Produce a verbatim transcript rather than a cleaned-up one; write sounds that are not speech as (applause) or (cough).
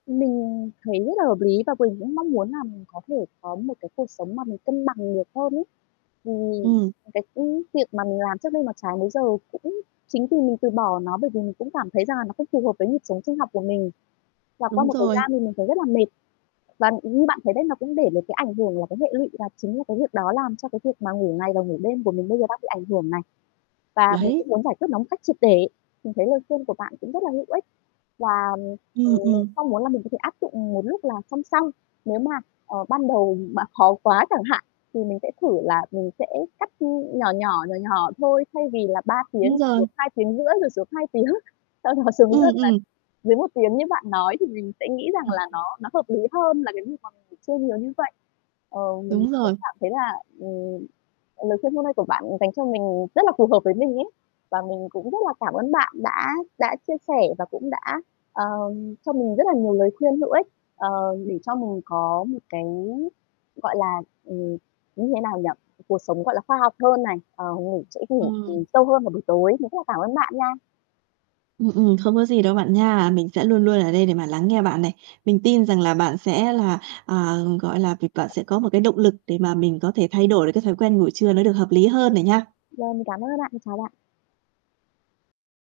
Mình thấy rất là hợp lý và mình cũng mong muốn là mình có thể có một cái cuộc sống mà mình cân bằng được hơn ấy. Thì Ừm. cái, ưm, việc mà mình làm trước đây mà trái múi giờ cũng chính vì mình từ bỏ nó, bởi vì mình cũng cảm thấy rằng là nó không phù hợp với nhịp sống sinh học của mình, và qua Đúng một thời rồi. gian thì mình thấy rất là mệt. Và như bạn thấy đấy, nó cũng để được cái ảnh hưởng là cái hệ lụy và chính là cái việc đó làm cho cái việc mà ngủ ngày và ngủ đêm của mình bây giờ đang bị ảnh hưởng này. Và mình Đấy. cũng muốn giải quyết nó một cách triệt để, mình thấy lời khuyên của bạn cũng rất là hữu ích và, ừm, mình Ừm, ừm. mong muốn là mình có thể áp dụng một lúc là song song. Nếu mà, ờ, ban đầu mà khó quá chẳng hạn thì mình sẽ thử là mình sẽ cắt, ưm, nhỏ nhỏ, nhỏ nhỏ thôi, thay vì là ba Đúng tiếng rồi. xuống hai tiếng rưỡi, rồi xuống hai tiếng, sau đó xuống Ừm, dần là ừm. dưới một tiếng như bạn nói thì mình sẽ nghĩ rằng là (chuckles) nó nó hợp lý hơn là cái việc mà mình chơi nhiều như vậy. Ờ, mình Đúng cũng rồi. cảm thấy là, ừm, lời khuyên hôm nay của bạn dành cho mình rất là phù hợp với mình ấy, và mình cũng rất là cảm ơn bạn đã đã chia sẻ và cũng đã, ờm, cho mình rất là nhiều lời khuyên hữu ích, ờ, để cho mình có một cái, gọi là, ừm, như thế nào nhỉ? Cuộc sống, gọi là, khoa học hơn này, ờ, ngủ sẽ, ừm, Ừm. ngủ sâu hơn vào buổi tối. Mình rất là cảm ơn bạn nha. Ừm, ừm, không có gì đâu bạn nha, mình sẽ luôn luôn ở đây để mà lắng nghe bạn này. Mình tin rằng là bạn sẽ là, à, gọi là, việc bạn sẽ có một cái động lực để mà mình có thể thay đổi được cái thói quen ngủ trưa nó được hợp lý hơn này nha. Rồi mình cảm ơn ạ, (unintelligible) chào bạn.